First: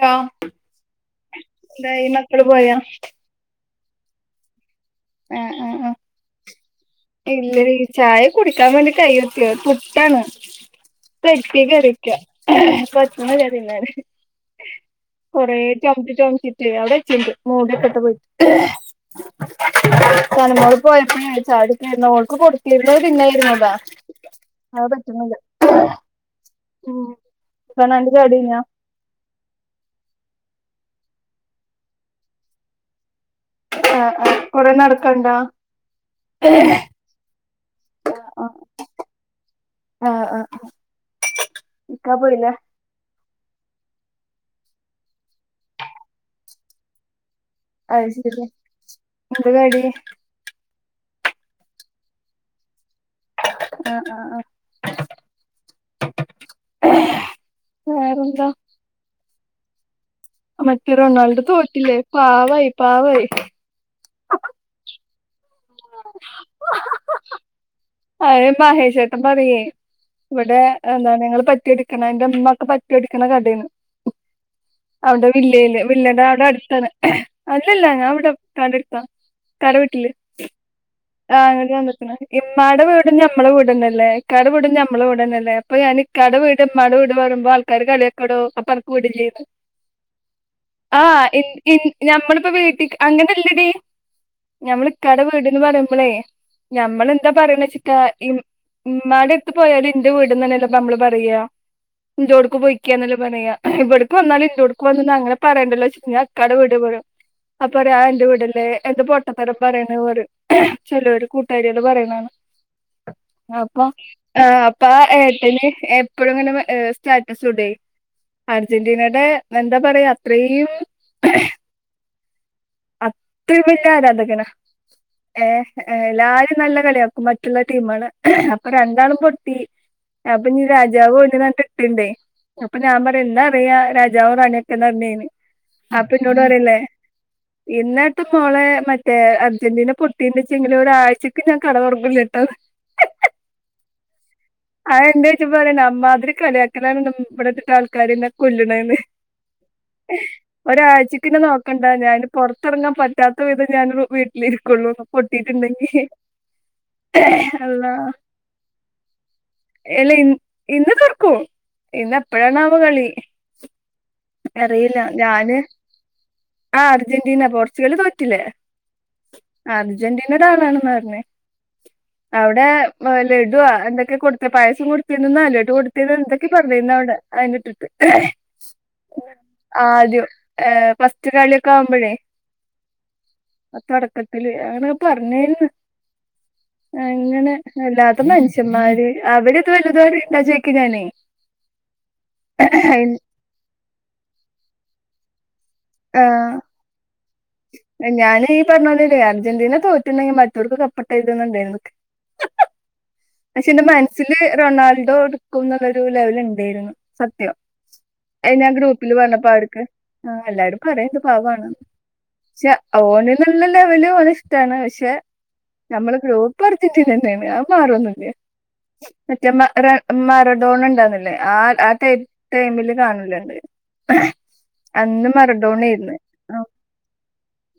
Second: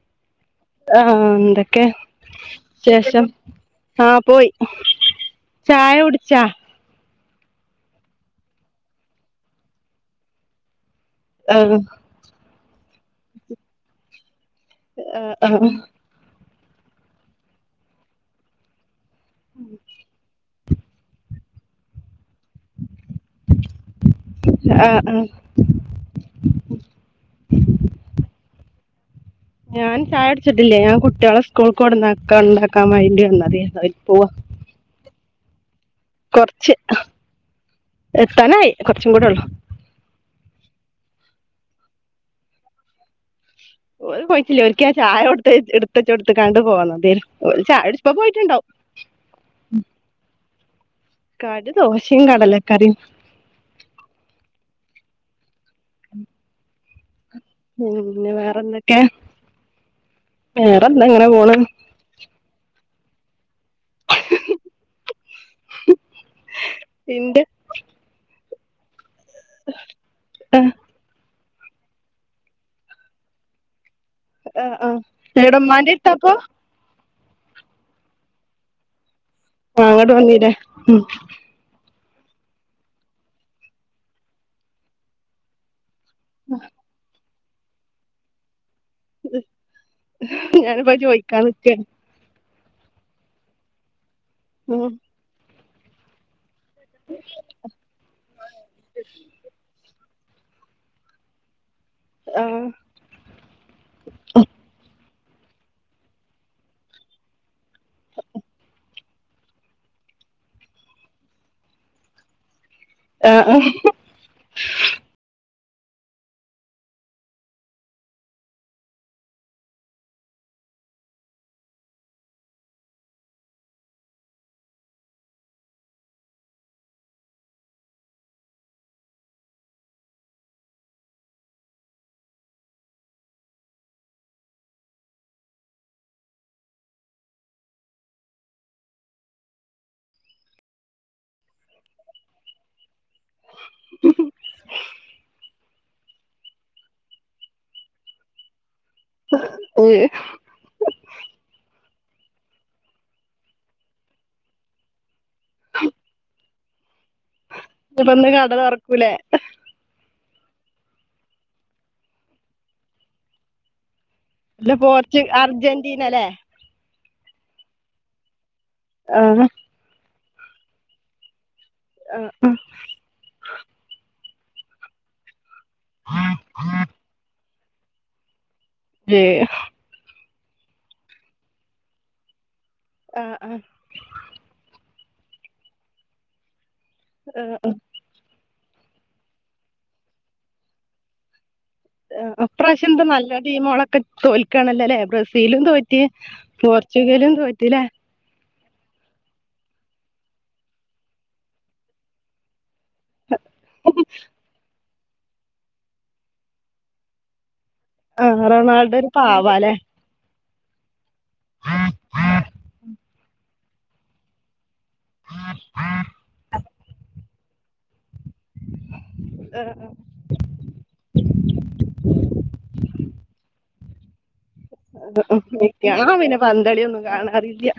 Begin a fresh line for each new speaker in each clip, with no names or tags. Hello
ആഹ് ന്തൊക്കെ ശേഷം ആഹ് പോയി ചായ കുടിച്ചാ
ഇല്ലടീ ചായ കുടിക്കാൻ വേണ്ടി കയ്യുത്തി പുട്ടാണ്
ആ
തച്ചി കറി [unintelligible]
ആ ആ
കൊറേ ചംച്ച് ചംച്ച് ഏ അവിടെച്ചീണ്ട് മൂടിയൊക്കെട്ട് പോയിട്ട് സനുമോള് കുഴപ്പ ചായകുട്ക്കര്ന്നു ഓൾക്ക് കൊടുത്തിര്ന്ന് പിന്നെ ഇര്ന്നതാ.
ആ ആ
അത്പറ്റുന്നില്ല [unintelligible]
ഞാൻ ചായ കുടിച്ചിട്ടില്ലേ ഞാൻ കുട്ട്യാളെ സ്കൂൾ കൊടന്നാകാൻ വേണ്ടി വന്നതായന്നു
ആഹ്
പോവാ.
ആഹ് കൊറേ നടക്കാണ്ടാ.
കൊർച്ച് എത്താനായി കൊർച്ചും കൂടൊള്ളൂ.
ആഹ് ആഹ് [unintelligible]
ഓല് പോയിട്ടില്ല ഓര്ക്ക് ഞാൻ ചായ കൊടുതയച്ച് എടുത്തച്ച് കൊടുത്തുകണ്ടെ പോന്നതേയ്ന്നു ഓല് ചായാകുടിച്ച്
അത്
ഇപ്പൊ
ശരി
പോയിട്ടുണ്ടാവും.
എന്താ കടി
കടി ദോഷിം കാടലക്കറിം.
ആഹ് ആഹ് ആഹ്.
പിന്നെ
വേറെന്താ
വേറെന്തൊക്കെ
മറ്റേ
വേറെന്താ ഇങ്ങനെ
റൊണാൾഡോ
പോണ്.
തോറ്റില്ലേ പാവായി പാവായി.
ഇന്റെ.
അതെ മഹേഷേട്ടൻ പറയേ
ആ
ഇവിടെ എന്താണ് ഞങ്ങള് പറ്റിയേ ന്റെമ്മാക്ക് പറ്റൊടിക്ക്ണ കടെയാണ്.
ആ ആ
അവിടെ
എവിടെ
വില്ലയില്
ഉമ്മാന്റെ അടുത്താ
വില്ലേടെ
അപ്പൊ
അവ്ടെ അടുത്താണ്. അല്ലില്ല ഞാൻ ഇവിടെ ഇത്താന്റെ അട്ത്താ.
ആഹ് അങ്ങാട്ട് വന്നീലെ
ആ ഇവിടെയാ നിക്കുന്ന ഇമ്മാടെ വീടും ഞമ്മള വീടന്നല്ലേ ഇക്കാട വീടും ഞമ്മളെ വീടന്നല്ലേ അപ്പൊ ഞാന്. ഇക്കാടെ വീട് ഇമ്മാടെ വീട് പറെംമ്പോ ആൾക്കാര് കളിയൊക്കൊടോ അപ്പ കൂടല്
ഞാനിപ്പോ
ആഹ്
ചോയിക്കാൻ
ഇൻ ഇൻ
നിക്കാണ്
ഞമ്മളിപ്പോ വീട്ടിക്ക് അങ്ങനല്ലടി ഞമ്മള്
ഉം
ഇക്കാടെ വീട്ന്ന് പറയുമ്പളേ. ഞമ്മളെന്താ പറയൂന്ന് വെച്ചിട്ടാ ഉമ്മാടെ എടുത്ത് പോയാല് എന്റെ വീട്ന്ന്നല്ലേ നമ്മള് പറയ എന്റോടുക്ക്
ആഹ്
പോയി. ഇക്കാന്നല്ലെ പറയാ ഇവിട്ക്ക് വന്നാല് എന്റോഡ്ക് വന്നാല് അങന പറേണ്ടല്ലോ വെച്ചിട്ട് ഞാൻ ഇക്കാടെ വീട് പറയൂം അപ്പ പറയും ആ എന്റെ വീടല്ലേ എന്ത് പൊട്ടത്തരം പറയണേ പറയും. ചെലോര് കൂട്ടാരിയള് പറയുന്നാണ്
ആഹ് ആഹ്
അപ്പൊ. ആ അപ്പ ആ ഏട്ടന് എപ്പെഴും ഇങ്ങനെ സ്റ്റാറ്റസ് ഇടുയെ അർജന്റീനയുടെ എന്താ പറയാ അത്രേയും. അത്രയും വലൃ ആരാധകനാ. ഏ എല്ലാരും നല്ല കളിയാക്കും മറ്റുള്ള ടീമള് അപ്പ രണ്ടാളും പൊട്ടി. അപ്പൊ ഇനി രാജാവു ഓന്റേതായിട്ടിട്ടിണ്ടേ. അപ്പ ഞാമ്പറയ ഇന്നറിയാ രാജാവും റാണിയൊക്കന്നർഞ് ഞാന് അപ്പന്നോടറില്ലേ. ഇന്നത്തെ മോളെ മറ്റേ അർജന്റീന പൊ കുട്ടീന്റെച്ചെങ്കിലും ഒരാഴ്ചക്ക് ഞാൻ കട തൊറകൂലാട്ടാന്ന്. ആഹ് എന്താ സത്യം പറയണ അമ്മാതിരി കളിയാക്കലാണ് ന്റെ മൂപ്പറെത്തീട്ട ആൾക്കാരെന്നെ കൊല്ല്ന്നേന്ന്.
[unintelligible]
ഒരാഴ്ചെക്ക് എന്നെ നോക്കെണ്ട ഞാൻ പുറത്തിറങ്ങാൻ പറ്റാത്ത വിധം ഞാനൊരു വീട്ടിലിരിക്കുള്ളൂ. പൊട്ടീട്ടുണ്ടെങ്കി അല്ലാഹ്.
ഇനിപ്പന്ന് കട തൊറക്കൂലേ
എല്ല ഇ ഇന്ന് തൊർക്കും ഇന്ന് എപ്പഴാണാവോ കളി.
ഇല്ല
അറിയില്ല
പോർച്ച്
ഞാന്
അർജന്റീനല്ലേ
ആ അർജന്റീന പോർച്ചുഗല് തോറ്റില്ലേ.
ആഹാ
അർജന്റീനയുടെ ആളാണെന്നാ പറഞ്ഞേ
ആഹ്
അവ്ടെ. ലഡുവാ എന്തൊക്കെയാ കൊടുത്തെ പായസം കൊടുത്തീന്ഔന്നാ ലഡ്ഡു കൊടുത്തീന്ന് എന്തെക്കെ പറഞ്ഞീന്ന് അവ്ടെ അയിന്റെ ട്രിപ്പ്. [unintelligible]
ഏഹ്.
ആദ്യം ഫസ്റ്റ് കളിയൊക്ക ആവുംമ്പഴേ.
ആഹ് ആഹ്.
തൊടക്കത്തില് അങ്ങന പറഞ്ഞീര്ന്ന് അങ്ങനെ
ആഹ്
എല്ലാട് ഇ മനുഷ്യന്മാര് അവര് ഇത് വല്ലതും അറിയിണ്ടാ ചോയിക്കാ ഞാന്
ഇപ്രാവിശ്യം എന്താ നല്ല ടീമോളൊക്കെ തോൽക്കാണല്ലല്ലേ ബ്രസീലും തോ റ്റ്
ആഹ്
പോർച്ചുഗലും തോറ്റ്ലെ
ഞാന് ഈ പറഞ്ഞ പോലല്ലേ അർജന്റീന തോറ്റുണ്ടെങ്കി മറ്റോർക്ക് കപ്പ്ട്ടേര്ന്നുണ്ടാര്ന്നു പക്ഷെ എന്റെ മനസ്സില് റൊണാൾഡോ എടുക്കുന്നുള്ളൊരു ലെവല് ഉണ്ടായിരുന്നു സത്യം
ആഹ്
അത് ഞാൻ
റൊണാൾഡോ ഒരു
ഗ്രൂപ്പില്
പാവാല്ലേ
പറഞപ്പവർക്ക് ആഹ് എല്ലാർക്കും അറിയാ ഇത് പാവാണെന്ന് പക്ഷെ ഓന് ന്നുള്ള ലെവല് ഓനെ ഇഷ്ടാണ് പക്ഷെ പക്ഷെ നമ്മള് ഗ്രൂപ്പ് അർജൻ്റീനന്നാണ് അത് മാറൊന്നുല്ല മറ്റേ മ്മാ ടെ ഇമ്മ ഡോൺ ഉണ്ടായിര്ന്നില്ലേ ആ ആ ടൈമില് കാണല്ണ്ട്
അ ആ വെക്തിയാണ് ഞാൻ പിന്നെ പന്തളിയൊന്നും കാണാറില്ല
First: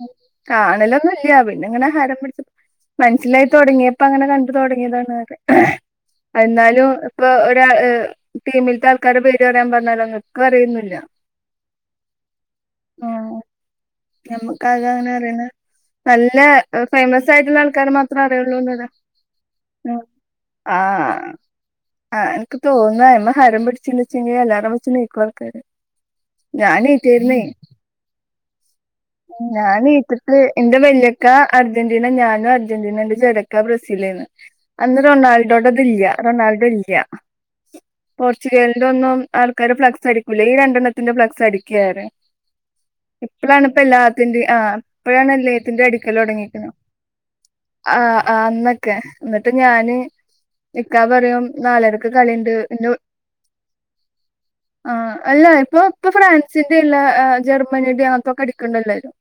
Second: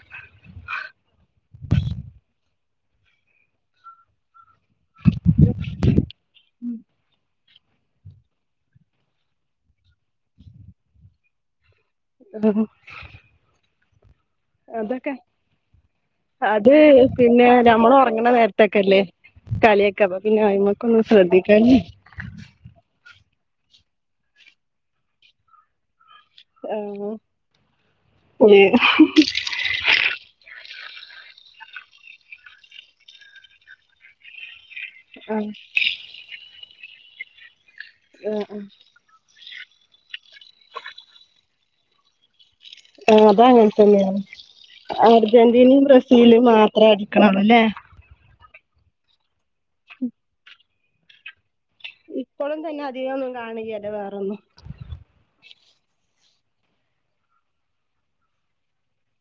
കാണലൊന്നുലൃ പിന്നെ ഇങ്ങനെ ഹരം പിടിച്ച് മനസ്സിലായി തൊടങ്ങിയപ്പോ അങ്ങനെ കണ്ട് തൊടങ്ങിയതാണ് [unintelligible] എന്നാലും ഇപ്പൊ ഒര് ടീമിൽത്തെ ആൾക്കാര പേര് പറയാൻ പറഞ്ഞാലോ ഇക്ക് അറിയൊന്നുല്ല
[unintelligible]
ഞമ്മക്കാക അവനെ
അതൊക്കെ
അറിയണ നല്ല
അത്
ഫേമസ്
പിന്നെ
ആയിട്ടുള്ള ആൾക്കാരെ മാത്രേ അറിയുള്ളൂന്നറയാ
കളിയക്ക അപ്പൊ പിന്നെ അയിമക്കൊന്നും ശ്രദ്ധിക്ക
ആഹ് എനിക്ക് തോന്നാ അയിമ്മെ ഹരം പിടിച്ച്ണ്ട് വെച്ചിണ്ടെങ്കെ അലാറം വെച്ച് നീക്കും ആൾക്കാര് ഞാൻ
ആഹ
നീറ്റായിരുന്നേ
ഇനി
ഞാൻ നീറ്റിട്ട് എന്റെ വല്യക്ക അർജന്റീന ഞാനും അർജന്റീന ഇന്റെ ചേറിയ ഇക്ക ബ്രസീൽ ഏന്നു [inaudible] അന്ന് റൊണാൾഡോടത് ഇല്യ റൊണാൾഡോ ഇല്യ
ആഹ്
പോർച്ചുഗേല്ന്റെ ഒന്നും ആൾക്കാര് ഫ്ലക്സ് അടിക്കൂല ഈ രണ്ടെണ്ണത്തിന്റെ ഫ്ലക്സ് അടിക്ക ഏറെം
ആ
ഇപ്പളാണ്
അതങ്ങനെ തന്നെയാണ്
ഇപ്പല്ലാത്തിന്റേം ആ ഇപ്പഴാണ്
അർജന്റീനയും
എല്ലേത്തിന്റേം അടിക്കല്
ബ്രസീലും
തൊടങ്ങിക്ക്ണ്
മാത്രം അടിക്കണുള്ളൂ അല്ലേ
ആ ആ അന്നൊക്കെ ഇന്നിട്ട് ഞാന് ഇക്കാ പറയും നാലരക്ക് കളിണ്ട്
ഇപ്പോഴും തന്നെ അധികം ഒന്നും കാണില്യാല്ലോ വേറൊന്നും
ആ അല്ല ഇപ്പൊ ഇപ്പൊ ഫ്രാൻസിന്റെ ഇള്ള ജർമനി അങ്ങനെത്തൊക്കെ അടിക്കണ്ട് എല്ലാരും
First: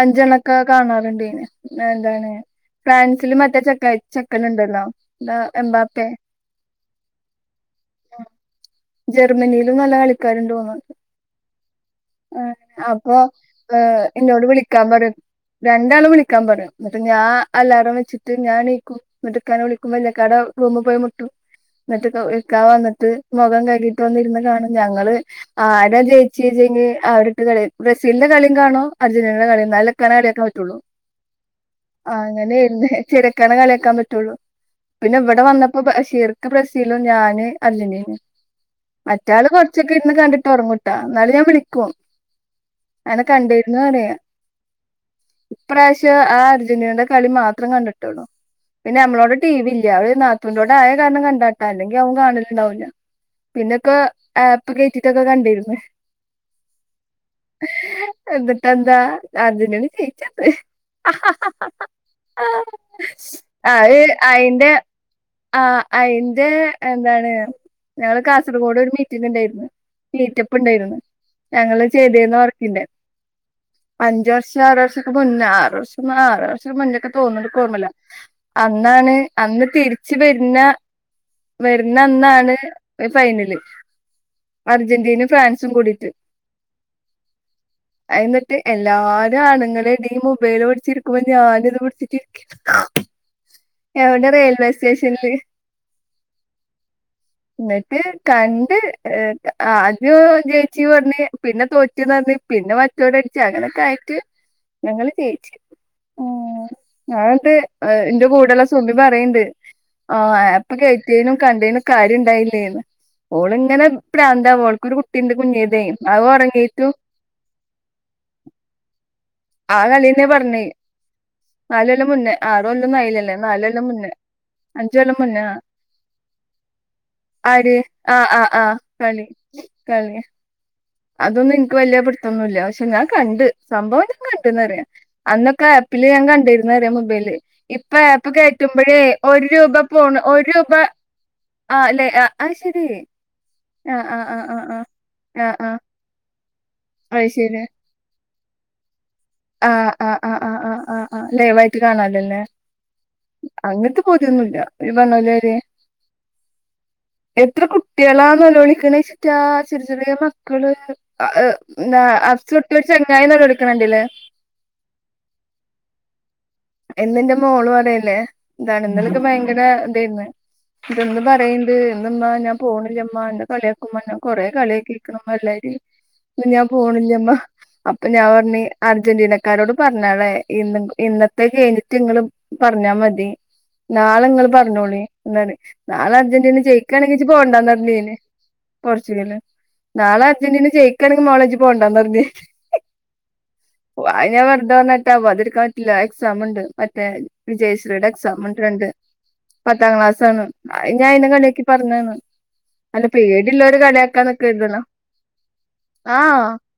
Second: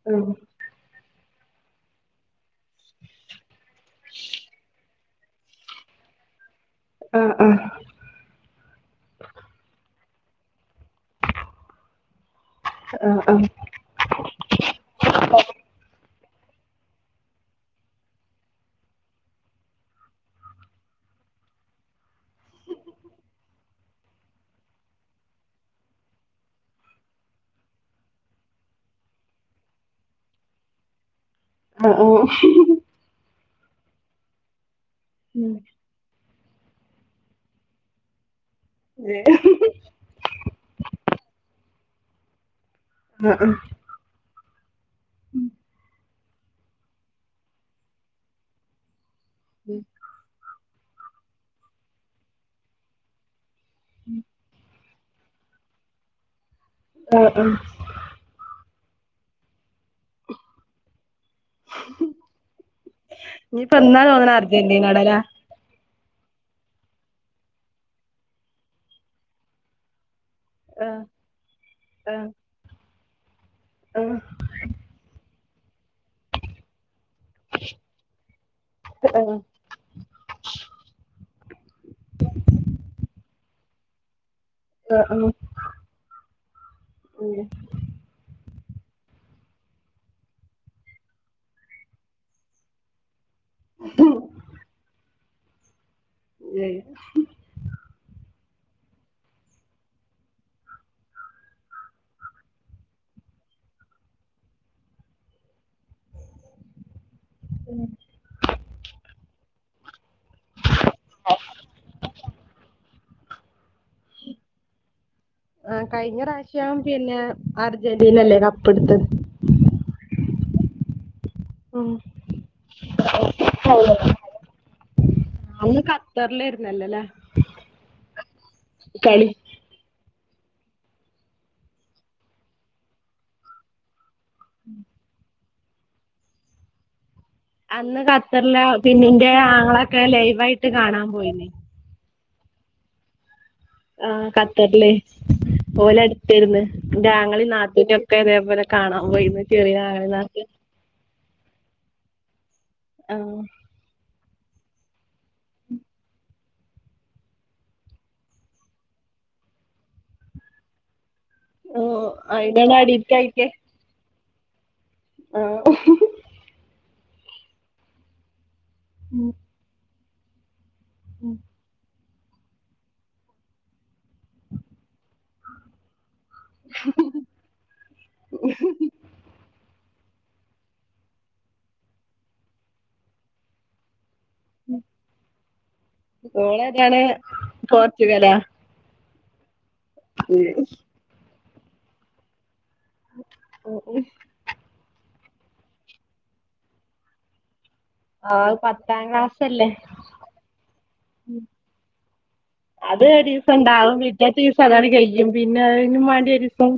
അഞ്ചേണ്ണം ഒക്കെ കാണാറുണ്ടേന് എന്താണ് ഫ്രാൻസില് മറ്റേ ചക്ക ചെക്കനിണ്ടല്ലോ എന്താ എംബാപ്പേ
ആഹ് ആഹ്
ജർമ്മനിയിലും നല്ല കളിക്കാര്ണ്ട് തോന്ന്ണ്
ആ
അപ്പൊ
ആ
ഇന്നോട് വിളിക്കാൻ പറയും രണ്ടാളും വിളിക്കാൻ പറയും ഇന്നിട്ട് ഞാൻ അലാറം വെച്ചിട്ട് ഞാൻ നീക്കും ഇന്നിട്ട് ഇക്കാനെ വിളിക്കും വല്യ ഇക്കാടെ റൂമ് പോയി മുട്ടും എന്നിട്ട് ഇക്കാ വന്നിട്ട് മുഖം കഴുകിട്ട് വന്നിരുന്ന് കാണും ഞങ്ങള് ആരാ ജയിച്ചിച്ചെങ്കെ അവരെ ഇട്ട് കളി ആ ബ്രസീലിന്റെ കളീം കാണും അർജന്റീന്റെ കളീം കാണും ഇന്നാലെല്ലെ ഇക്കാനെ കളിയാക്കാൻ പറ്റുള്ളൂ
ആ ആ
ആഹ് അങ്ങനേർന്ന് ചെറിയിക്കാനെ കളിയാക്കാൻ പറ്റുള്ളൂ പിന്നെ ഇവിടെ
ഉം.
വന്നപ്പോ ബഷീർ ബ്രസീലും ഞാന് അർജന്റിനേം
ഏ,
മറ്റാള് കുറച്ചൊക്കെ ന്ന് കണ്ടിട്ട് ഉറങ്ങുംട്ടാ ഇന്നാലും ഞാൻ വിളിക്കും അങ്ങനെ
ആ ആ
കണ്ടിരുന്നു പറയും ഇപ്രാവശ്യം ആ അർജന്റീനയുടെ കളി മാത്രം കണ്ടിട്ടുള്ളു പിന്നെ നമ്മളോടെ ടീ വി ഇല്യ അവടെ നാത്തൂൻ്റോടെ ആയ കാരണം കണ്ടാട്ടാ അല്ലെങ്കി അതും കാണല്ണ്ടാവില്ല പിന്നെ ഒക്ക ആപ്പ് കേറ്റിട്ടൊക്കെ കണ്ടിര്ന്ന്
ആഹ് ആഹ്
എന്നിട്ട് എന്താ അർജന്റീന ജയിച്ചീണ്ട്
ഇനിയിപ്പോ
അത്
എന്നാ തോന്നണ
അയിന്റെ
അർജന്റീനയുടെ ആ
ആ് അയിന്റെ എന്താണ് ഞങ്ങള് കാസർഗോഡ് ഒരു മീറ്റിംഗ് ഇണ്ടേയിരുന്നു മീറ്റപ്പ്
ആ
ഇണ്ടേരുന്നു ഞങ്ങള്
ആ
ചെയ്തീർന്ന വർക്കിന്റെ
ആ
അഞ്ച് വർഷ ഞ്ചാറ് വർഷൊക്കെ മുന്നെ ആറ് വർഷം ആഹ് ആറ് വർഷം മുന്നെ തോന്ന്ണ്ട് ഇക്കോർമ്മല്ല അന്നാണ്
ആ
അന്ന് തിരി ച്ച് വെര്ന്ന വെര്ണ അന്നാണ് ഫൈനല്
ആ
അർജന്റീനേം ഫ്രാൻസും കൂടീട്ട്
ഉം
അയിന്നിട്ട് എല്ലാരും ആണ്ങ്ങളെടി മൊബൈല് പുടിച്ചി ഇരിക്കുമ്പോ ഞാന് ഇത് പുടിച്ചിട്ടിരിക്ക എവിടെ റെയിൽവേ സ്റ്റേഷനില്
ഏഹ്
ഇന്നിട്ട് കണ്ട് ആദ്യം ജയിച്ചി പറഞ്ഞ് പിന്നെ തോറ്റ്ന്ന് പറഞ്ഞ് പിന്നെ മറ്റോരടിച്ച് അങ്ങനൊക്കെ ആയിട്ട് ഞങ്ങള് ജയിച് ഉം അത്‌ണ്ട് ഇന്റെ കൂടെള്ള സുമി പറയ്ണ്ട് ആഹ് ആപ്പ് കേറ്റ്യേനും കണ്ടേനും കാര്യം ഇണ്ടായിലെന്ന് ഓളിങ്ങനൊരു പ്രാന്താ ഓൾക്കൊരു കുട്ടിണ്ട് കുഞ്ഞേതേ
കയിഞ്ഞ പ്രാശ്യം പിന്നെ അർജന്റീനല്ലേ കപ്പ്ട്ത്തത്
ആ കളിന്നെ പർഞ്ഞ്
ഉം.
നാലൊല്ലം മുന്നേ ആറൊല്ലൊന്നും ആയിലല്ലേ നാലൊല്ലം മുന്നേ അഞ്ചൊല്ലം മുന്നെ ആഹ്
അന്ന് ഖത്തർലേര്ന്നല്ലേല്ലേ
അര് ആഹ് ആഹ് ആഹ് [unintelligible] കളി അതൊന്നും ഇനിക്ക് വെല്യേ പുട്ത്തോന്നുംല്ല പക്ഷെ ഞാൻ കണ്ട് സംഭവം ഞാ കണ്ടിന്നറിയാ അന്നൊക്കെ ആപ്പില് ഞാൻ കണ്ടിര്ന്ന് പറിയ മൊബൈല് ഇപ്പ
അന്ന്
ആപ്പ്
ഖത്തറിലെ
കേറ്റുമ്പഴേ
പിന്നിന്റെ
ഒരു രൂപ
ആങ്ങളൊക്കെ
പോണ് ഒരു
ലൈവായിട്ട്
രൂപ
കാണാൻ പോയിന്
ആഹ് ല്ലെ ആഹ് ശരി
ആഹ് ഖത്തർല്
ആഹ് ആഹ്
ഓലെ അട്ത്തെര്ന്ന്
അത്
ന്റാങ്ങളീം
ശരി
നാത്തൂന് ക്കെ ഇതേപോലെ കാണാൻ പോയിന്ന് ചെറിയ
ആഹ്
ആങ്ങളീം
ആഹ് ആഹ്
നാത്തൂനും
ആഹ് ആഹ് ആഹ് ആഹ് ലൈവായിട്ട് കാണാലൊല്ലേ
ആഹ്
അങ്ങനത്തെ പൂതിഒന്നുല്ല ഈ പറഞ്ഞോലൊരി എത്ര കുട്ട്യോളാ നല്ലോളിക്ക്ണ്ച്ചിട്ടാ ചെറി ചെറ്യേ മക്കള്
ഓ അയിനാണ്
[unintelligible]
അഡിക്റ്റ്
ചെങ്ങായി നെലോളിക്ക്ണണ്ടിലെ
ആഹ്
ഇന്നിന്റെ മോള് പറയല്ലേ താണ് ഇന്നലൊക്കെ ഭയങ്കരതായിന്ന് ഇതൊന്ന് പറയ ഇന്ന് മ്മ ഞാൻ പോണില്ലമ്മ ഞ്ഞെ കള്യക്കുമ്മ കൊറെേ കള്യക്കീ [inaudible] ഞാൻ പോണില്ലമ്മ അപ്പൊ ഞാൻ പർഞ്ഞ അർജന്റീനക്കാരോട് പറഞ്ഞാളെ ഇന്ന് ഇന്നത്തെ കഴിഞ്ഞിട്ട് ഇങ്ങള് പറഞ്ഞാ മതി നാളെ ങ്ങള് പറഞ്ഞോളി നാളെ അർജന്റീന
ഓളേതാണ്
ജയിക്കാണെങ്കി ഇജ്ജ് പോണ്ടന്നർ ഞ്ഞാൻ
പോർച്ചുഗലാ
പോർച്ചുഗല് നാളെ അർജന്റീന ജയിക്കാണെങ്കിൽ മോളേ ജ് പോണ്ടന്ന് പറഞ്
ഓ
ഓഹ് അത് ഞാവെർതെ പറഞ്ഞറ്റാ വോവാത്ട്ക്കാൻ പറ്റില്ല എക്സാമ്ണ്ട് മറ്റേ വിജയശ്വീടെ
ആ
എക്സാംണ്ട്
പത്താം ക്ലാസ്സല്ലേ
പത്താം ക്ലാസാണ് അയ്ഞാ അയിനെ കളിയാക്കി പറഞാണ്
അത് ഒരീസംണ്ടാവുംപിറ്റത്തെസം
നിക്കരുതല്ലോ
അതണ് കയ്യും പിന്നെ അയിനും വാണ്ടി
ആഹ്
ഒരീസം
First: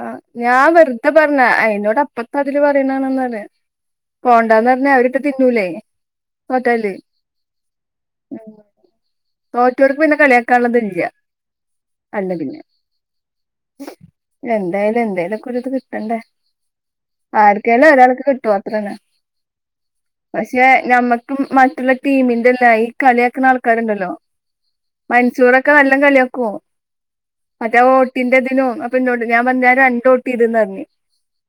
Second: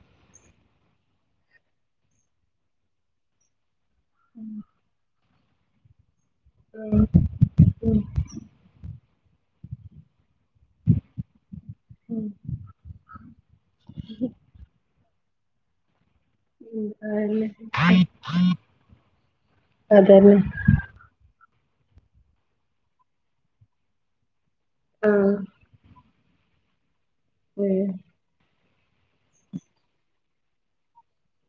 ആഹ് ഞാൻ വെർതെ പറഞ്ഞ അയ്നോട് അപ്പത്തെ അതില് പറയണാണ് പറയ പോണ്ടാന്ന് പറഞ്ഞാ അവരിട്ട് തിന്നൂലേ തോറ്റാല് ഉം തോറ്റോർക്ക് പിന്നെ കളിയാക്കാന്ള്ളത്ല്ല അല്ലപിന്നെ എന്തായാലും എന്തേലൊക്കെര് ത് കിട്ടണ്ടേ ആർക്കേലു ഒരാൾക്ക് കിട്ടും അത്രന്ന
അതന്നെ
പക്ഷെ ഞമ്മക്ക് മറ്റുള്ള ടീമിന്റെല്ല ഈ കളിയാക്ക്ണ ആൾക്കാര്ണ്ടല്ലോ
ആ
മൻസൂറൊക്കെ ക്കെ നല്ല കളിയാക്കും
ഏ
മറ്റേ വോട്ടിന്റെതിനും പ്പന്നോട് ഞാൻ പറഞ് ഞാൻ രണ്ട് വോട്ട് ചെയ്‌തെന്ന് പറഞ്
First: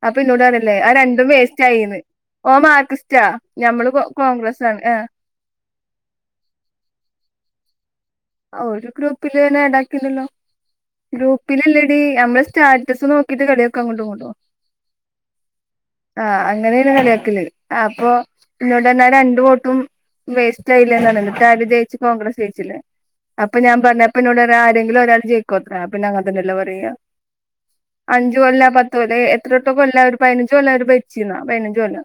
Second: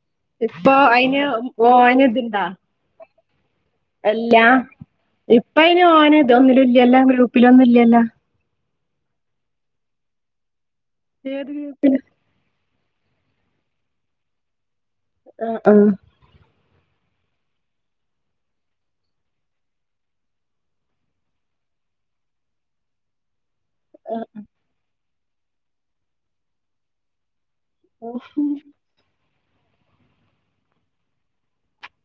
അപ്പൊ ഇന്നോടറിഞ്ഞില്ലേ
ഇപ്പൊ
ആ
അയിന്
രണ്ടും വേസ്റ്റ് ആയിന്ന്
ഓന് ഇതുണ്ടാ
ഓൻ മാർക്കിസ്റ്റാ ഞമ്മള് കോ
അല്ല
കോൺഗ്രസ് ആണ്
ഇപ്പ അയിന് ഓന് ഇത ഒന്നും ഇല്ലല്ലോ ഗ്രൂപ്പില് ഒന്നും ഇല്ലല്ലോ
ഒരു ഗ്രൂപ്പില് തന്നെ ടാക്കിണ്ടലല്ലോ ഗ്രൂപ്പിലല്ലടി നമ്മള് സ്റ്റാറ്റസ് നോ ക്കിട്ട് കളിയാക്ക അങ്ങോട്ടും ഇങ്ങോട്ടും
ആഹ് ആഹ്
ആ അങ്ങനെയാണ് കളിയാക്കല് അപ്പൊ ഇന്നോണ്ട് പറഞ് ആ രണ്ട് വോട്ടും വേസ്റ്റ് ആയിലെ ന്ന് എന്നിട്ട് ആര് ജയിച്ച് കോൺഗ്രസ് ജയിച്ചില്ലേ അപ്പൊ ഞാൻ പറഞ് അപ്പന്നോട് പറയ്യ ആരെങ്കിലും ഒരാൾ ജയികോതരേ പിന്നെ അങ്ങനെ തന്നെ അല്ലേ പറയാ അഞ്ച് കൊല്ല പത്തുകൊല്ലെ എത്ര തട്ടൊ കൊല്ല ഒരു പതിനഞ്ച് കൊല്ല അവര് ഭരിച്ചിരുന്നാ പതിനഞ്ച് കൊല്ലം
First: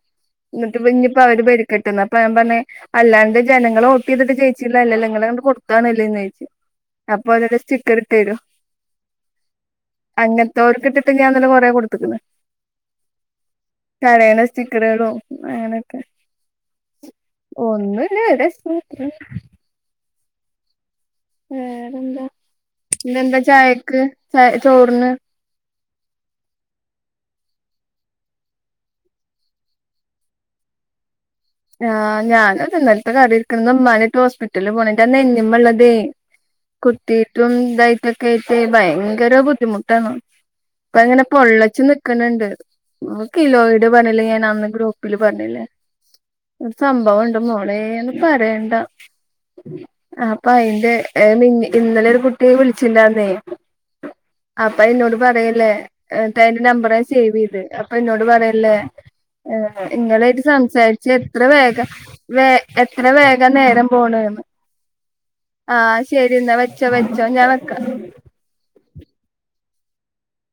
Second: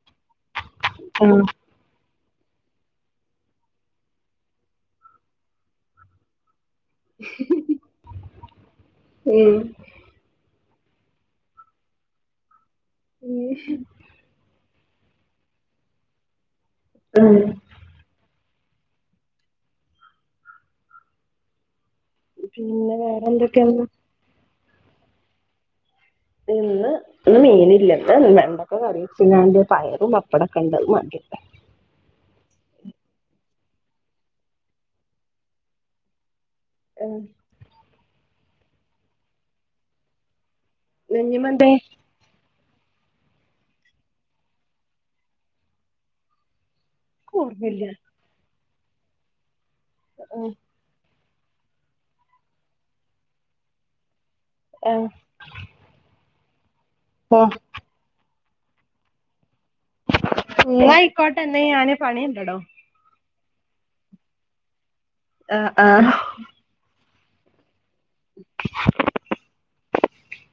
എന്നിട്ട് ഇഞ്ഞിപ്പോ
ആഹ് ഉം
അവര് ഭരി ക്കട്ടെന്നു അപ്പ ഞാൻ പറഞ് അല്ലാണ്ട് ജനങ്ങള് വോട്ട് ചെയ്തിട്ട് ജയിച് അല്ലല്ല നിങ്ങളെണ്ട് കൊടുത്ത [inaudible] അപ്പൊ ഓന് ഓരോ സ്റ്റിക്കർ ഇട്ട് തരും അങ്ങനത്തെ ഓർക്ക് ഇട്ടിട്ട് ഞാൻ ഇന്നലെ കൊറേ കൊടുത്ത്ക്കണ്
ഉം
കരയണ സ്റ്റിക്കറുകളും അങ്ങനെയൊക്കെ
ഉമ്
ഒന്നുല്ല ഒരു രസം അത്രള്ളു വേറെന്താ
പിന്നെ വേറെ
ഇന്നന്താ
എന്തൊക്കെയാന്ന്
ചായക്ക് ച ചോറിന്
തിന്ന് ഇന്ന് മീനില്ല വെണ്ടൊക്ക കറി വെച്ച് ങ്ങാണ്ട് പയറും പപ്പടൊക്കെണ്ട് അത് മതില്ല
ആ ഞാനത് ഇന്നലത്തെ കറിയിരിക്കണ് ഇന്ന് ഉമ്മായിട്ട് ഹോസ്പിറ്റലിൽ പോണം ഇന്റ നെഞ്ഞിമേള്ളതേ
ആഹ്
കുത്തിട്ടും ഇതായിട്ടൊക്കെ ആയിട്ട് ഭയങ്കര ബുദ്ധിമുട്ടാണ് ഇപ്പ അങ്ങനെ
നെഞ്ഞുമെന്തേ
പൊള്ളച്ച് നിക്കണണ്ട് കിലോയിട് പറഞ്ഞില്ലേ ഞാൻ അന്ന് ഗ്രൂപ്പില് പറഞ്ഞില്ലേ സംഭവംണ്ട്
ഓർമ്മയില്ല
മോളേന്ന് പറയണ്ട അപ്പൊ
ആഹ്
അയിന്റെ ഏഹ് ഇന്നലെ ഒരു കുട്ടിയെ വിളിച്ചിണ്ടന്നേ അപ്പ
ആഹ്
അയ്ന്നോട് പറയല്ലേ തന്റെ നമ്പറ് സേവ്
ഓഹ്
ചെയ്ത് അപ്പൊ ഇന്നോട് പറയല്ലേ ഏ ഇങ്ങളായിട്ട്
ഇന്നാ
സംസാരിച്ച്
ആയിക്കോട്ടെ
എത്ര
എന്നാ
വേഗം
ഞാന്
വേ
പണിയുണ്ടെടോ
എത്ര വേഗം നേരം പോണേന്ന്
ആഹ്
ആ
ആഹ്
ശരി എന്നാ വ വെച്ചോ വെച്ചോ ഞൻ വെക്ക
[inaudible]